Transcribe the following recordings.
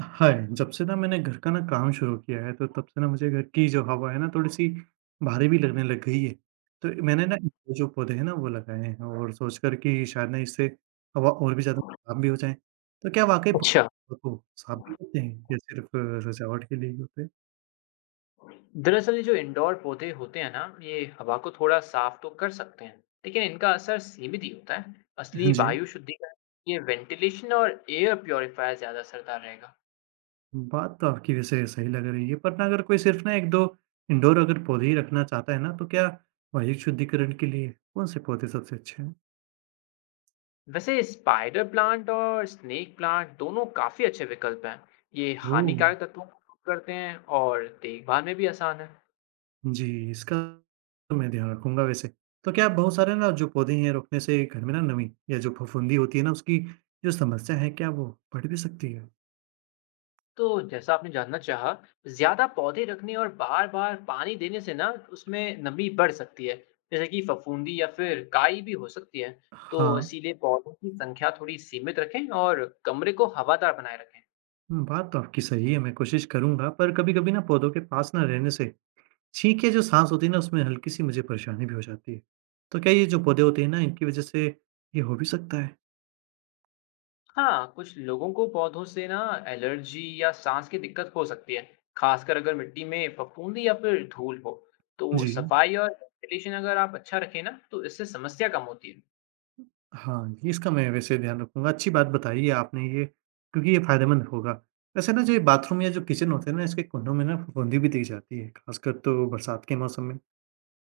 हाँ, जब से ना मैंने घर का ना काम शुरू किया है, तो तब से ना मुझे घर की जो हवा है ना थोड़ी-सी भारी भी लगने लग गई है। तो मैंने ना ये जो पौधे हैं ना वो लगाए हैं और सोचकर कि शायद ना इससे हवा और भी ज़्यादा साफ भी हो जाए। तो क्या वाक़ई अच्छा, पौधों को साफ भी करते हैं या सिर्फ़ सजावट के लिए ही होते हैं? दरअसल ये जो इंडोर पौधे होते हैं ना, ये हवा को थोड़ा साफ तो कर सकते हैं, लेकिन इनका असर सीमित ही होता है। असली हाँ जी, वायु शुद्धिकरण ये वेंटिलेशन और एयर प्योरीफायर ज़्यादा असरदार रहेगा। बात तो आपकी वैसे सही लग रही है, पर ना अगर कोई सिर्फ़ ना 1-2 इंडोर अगर पौधे ही रखना चाहता है ना, तो क्या वायु शुद्धिकरण के लिए कौन से पौधे सबसे अच्छे हैं? वैसे स्पाइडर प्लांट और स्नेक प्लांट दोनों काफ़ी अच्छे विकल्प हैं। ये ओह! हानिकारक तत्वों को दूर करते हैं और देखभाल में भी आसान है। जी, इसका मैं ध्यान रखूँगा वैसे। तो क्या आप बहुत सारे ना जो पौधे हैं रोपने से घर में ना नमी या जो फफूंदी होती है ना उसकी जो समस्या है क्या वो बढ़ भी सकती है? तो जैसा आपने जानना चाहा, ज्यादा पौधे रखने और बार-बार पानी देने से ना उसमें नमी बढ़ सकती है, जैसे कि फफूंदी या फिर काई भी हो सकती है। तो हाँ, इसीलिए पौधों की संख्या थोड़ी सीमित रखें और कमरे को हवादार बनाए रखें। बात तो आपकी सही है, मैं कोशिश करूँगा पर कभी-कभी ना पौधों के पास ना रहने से छींक या जो साँस होती है ना उसमें हल्की-सी मुझे परेशानी भी हो जाती है। तो क्या ये जो पौधे होते हैं ना इनकी वज़ह से ये हो भी सकता है? हाँ, कुछ लोगों को पौधों से ना एलर्जी या सांस की दिक्कत हो सकती है, खासकर अगर मिट्टी में फफूंदी या फिर धूल हो। तो जी। सफाई और वेंटिलेशन अगर आप अच्छा रखें ना, तो इससे समस्या कम होती है। हाँ, ये इसका मैं वैसे ध्यान रखूँगा। अच्छी बात बताई है आपने ये, क्योंकि ये फ़ायदेमंद होगा। वैसे ना जो ये बाथरूम या जो किचन होते हैं ना, इसके कुंडों में ना फफूंदी भी दिख जाती है, ख़ासकर तो बरसात के मौसम में।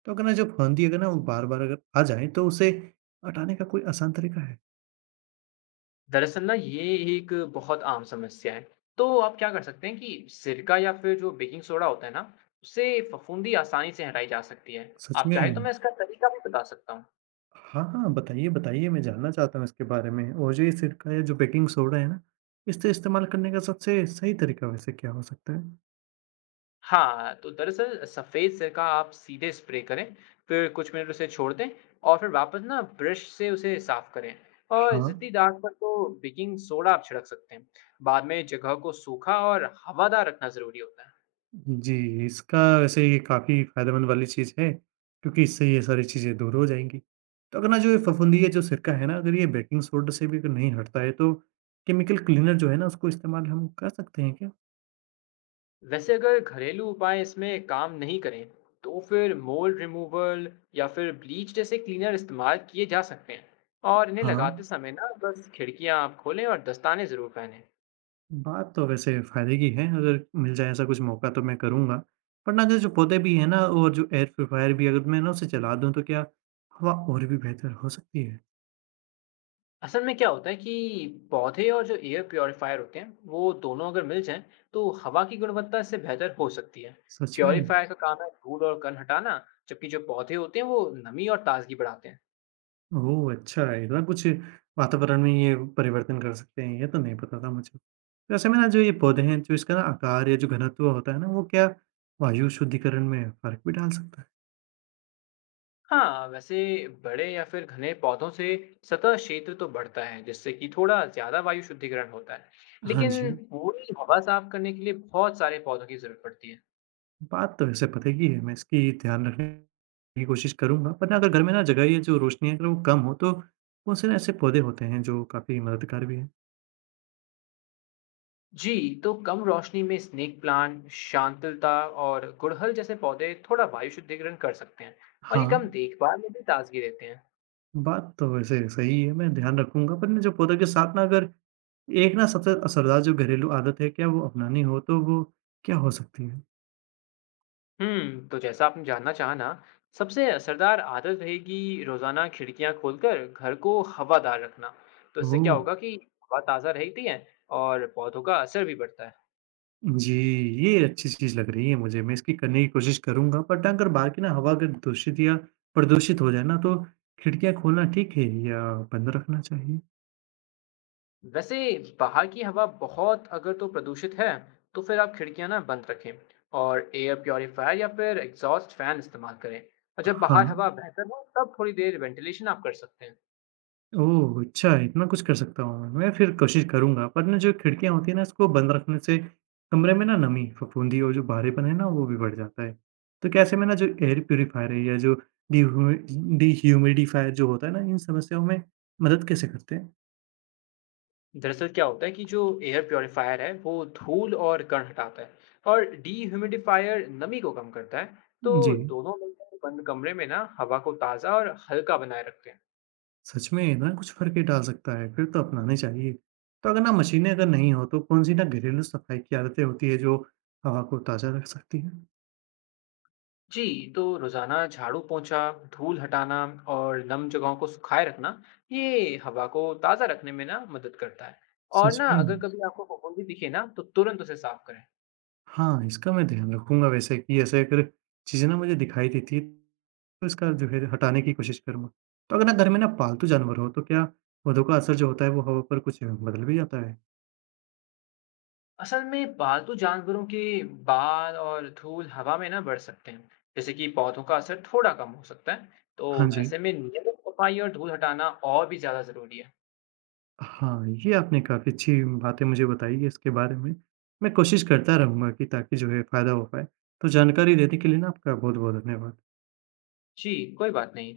तो अगर ना जो फफूंदी अगर ना वो बार-बार अगर आ जाए, तो उसे हटाने का कोई आसान तरीका है? दरअसल ना ये एक बहुत आम समस्या है। तो आप क्या कर सकते हैं कि सिरका या फिर जो बेकिंग सोडा होता है ना, उससे फफूंदी आसानी से हटाई जा सकती है। सच आप में? चाहे तो मैं इसका तरीका भी बता सकता हूँ। हाँ, हाँ, बताइए, बताइए, मैं जानना चाहता हूँ इसके बारे में। और जो ये सिरका या जो बेकिंग सोडा है ना, इससे इस्तेमाल करने का सबसे सही तरीका वैसे क्या हो सकता है? हाँ, तो दरअसल सफ़ेद सिरका आप सीधे स्प्रे करें, फिर कुछ मिनट उसे छोड़ दें और फिर वापस ना ब्रश से उसे साफ करें। और हाँ। ज़िद्दी दाग पर तो बेकिंग सोडा आप छिड़क सकते हैं। बाद में जगह को सूखा और हवादार रखना ज़रूरी होता है। जी, इसका वैसे ये काफ़ी फ़ायदेमंद वाली चीज़ है, क्योंकि इससे ये सारी चीज़ें दूर हो जाएँगी। तो अगर ना जो ये फफूंदी या जो सिरका है ना, अगर ये बेकिंग सोडा से भी अगर नहीं हटता है, तो केमिकल क्लीनर जो है ना, उसको इस्तेमाल हम कर सकते हैं क्या? वैसे अगर घरेलू उपाय इसमें काम नहीं करें, तो फिर मोल्ड रिमूवल या फिर ब्लीच जैसे क्लीनर इस्तेमाल किए जा सकते हैं। और इन्हें लगाते हाँ। समय ना बस खिड़कियां आप खोलें और दस्ताने ज़रूर पहनें। बात तो वैसे फ़ायदे की है, अगर मिल जाए ऐसा कुछ मौका तो मैं करूँगा। पर ना अगर जो पौधे भी हैं ना और जो एयर प्यूरीफायर भी अगर मैं ना उसे जला दूँ, तो क्या हवा और भी बेहतर हो सकती है? असल में क्या होता है कि पौधे और जो एयर प्योरीफायर होते हैं वो दोनों अगर मिल जाएं, तो हवा की गुणवत्ता इससे बेहतर हो सकती है। सच में? प्योरीफायर का काम है धूल और कण हटाना, जबकि जो पौधे होते हैं वो नमी और ताजगी बढ़ाते हैं। ओह! अच्छा, इतना कुछ वातावरण में ये परिवर्तन कर सकते हैं, ये तो नहीं पता था मुझे। तो ऐसे में ना जो ये पौधे हैं, जो इसका ना आकार या जो घनत्व होता है ना, वो क्या वायु शुद्धिकरण में फ़र्क भी डाल सकता है? हाँ, वैसे बड़े या फिर घने पौधों से सतह क्षेत्र तो बढ़ता है, जिससे कि थोड़ा ज्यादा वायु शुद्धिकरण होता है। हाँ जी, लेकिन पूरी हवा साफ करने के लिए बहुत सारे पौधों की जरूरत पड़ती है। बात तो वैसे पते की है, मैं इसकी ध्यान रखने की कोशिश करूँगा। पर ना अगर घर में ना जगह या जो रोशनी है अगर वो कम हो, तो कौन-से ना ऐसे पौधे होते हैं जो काफ़ी मददगार भी हैं? जी, तो कम रोशनी में स्नेक प्लांट, शांतलता और गुड़हल जैसे पौधे थोड़ा वायु शुद्धिकरण कर सकते हैं। और ये हाँ, कम देखभाल में भी ताजगी देते हैं। बात तो वैसे सही है, मैं ध्यान रखूँगा। पर ना जो पौधों के साथ ना अगर एक ना सबसे असरदार जो घरेलू आदत है, क्या वो अपनानी हो तो वो क्या हो सकती है? हम्म, तो जैसा आपने जानना चाहा ना, सबसे असरदार आदत रहेगी रोजाना खिड़कियां खोलकर घर को हवादार रखना। तो इससे ओह! क्या होगा कि हवा ताजा रहती है और पौधों का असर भी बढ़ता है। जी, ये अच्छी चीज़ लग रही है मुझे, मैं इसकी करने की कोशिश करूँगा, बट अगर बाहर की ना हवा अगर दूषित या प्रदूषित हो जाए ना, तो खिड़कियाँ खोलना ठीक है या बंद रखना चाहिए? वैसे बाहर की हवा बहुत अगर तो प्रदूषित है, तो फिर आप खिड़कियां ना बंद रखें और एयर प्योरीफायर या फिर एग्जॉस्ट फैन इस्तेमाल करें। और जब बाहर हवा हाँ। बेहतर हो, तब थोड़ी देर वेंटिलेशन आप कर सकते हैं। ओह! अच्छा, इतना कुछ कर सकता हूँ मैं। मैं फिर कोशिश करूँगा, पर ना जो खिड़कियाँ होती हैं ना, इसको बंद रखने से कमरे में ना नमी, फफूंदी और जो भारेपन है ना, वो भी बढ़ जाता है। तो क्या ऐसे में ना जो एयर प्यूरीफायर है या जो डिह्यूमि डिह्यूमिडिफ़ायर जो होता है ना, इन समस्याओं में मदद कैसे करते हैं? दरअसल क्या होता है कि जो एयर प्योरीफायर है वो धूल और कण हटाता है, और डीह्यूमिडिफायर नमी को कम करता है। तो जी, दोनों मिलकर बंद कमरे में ना हवा को ताज़ा और हल्का बनाए रखते हैं। सच में ना कुछ फ़र्क ही डाल सकता है, फिर तो अपनाने चाहिए। तो अगर ना मशीनें अगर नहीं हो, तो कौन-सी ना घरेलू सफाई की आदतें होती है, जो हवा को ताज़ा रख सकती हैं? जी, तो रोज़ाना झाड़ू पोंछा, धूल हटाना और नम जगहों को सुखाए रखना, ये हवा को ताज़ा रखने में ना मदद करता है। और सच ना में? अगर कभी आपको फफूंदी दिखे ना, तो तुरंत उसे साफ करें। हाँ, इसका मैं ध्यान रखूँगा वैसे कि ऐसे अगर चीज़ें ना मुझे दिखाई देती हैं, तो इसका जो है हटाने की कोशिश करूँगा। तो अगर ना घर में ना पालतू जानवर हो, तो क्या पौधों का असर जो होता है, वो हवा पर कुछ बदल भी जाता है? असल में पालतू जानवरों के बाल और धूल हवा में ना बढ़ सकते हैं, जैसे कि पौधों का असर थोड़ा कम हो सकता है। तो हाँ जी। ऐसे में नियमित सफाई और धूल हटाना और भी ज्यादा जरूरी है। हाँ, ये आपने काफ़ी अच्छी बातें मुझे बताई है इसके बारे में। मैं कोशिश करता रहूँगा कि ताकि जो है फ़ायदा हो पाए। तो जानकारी देने के लिए ना आपका बहुत-बहुत धन्यवाद। जी, कोई बात नहीं।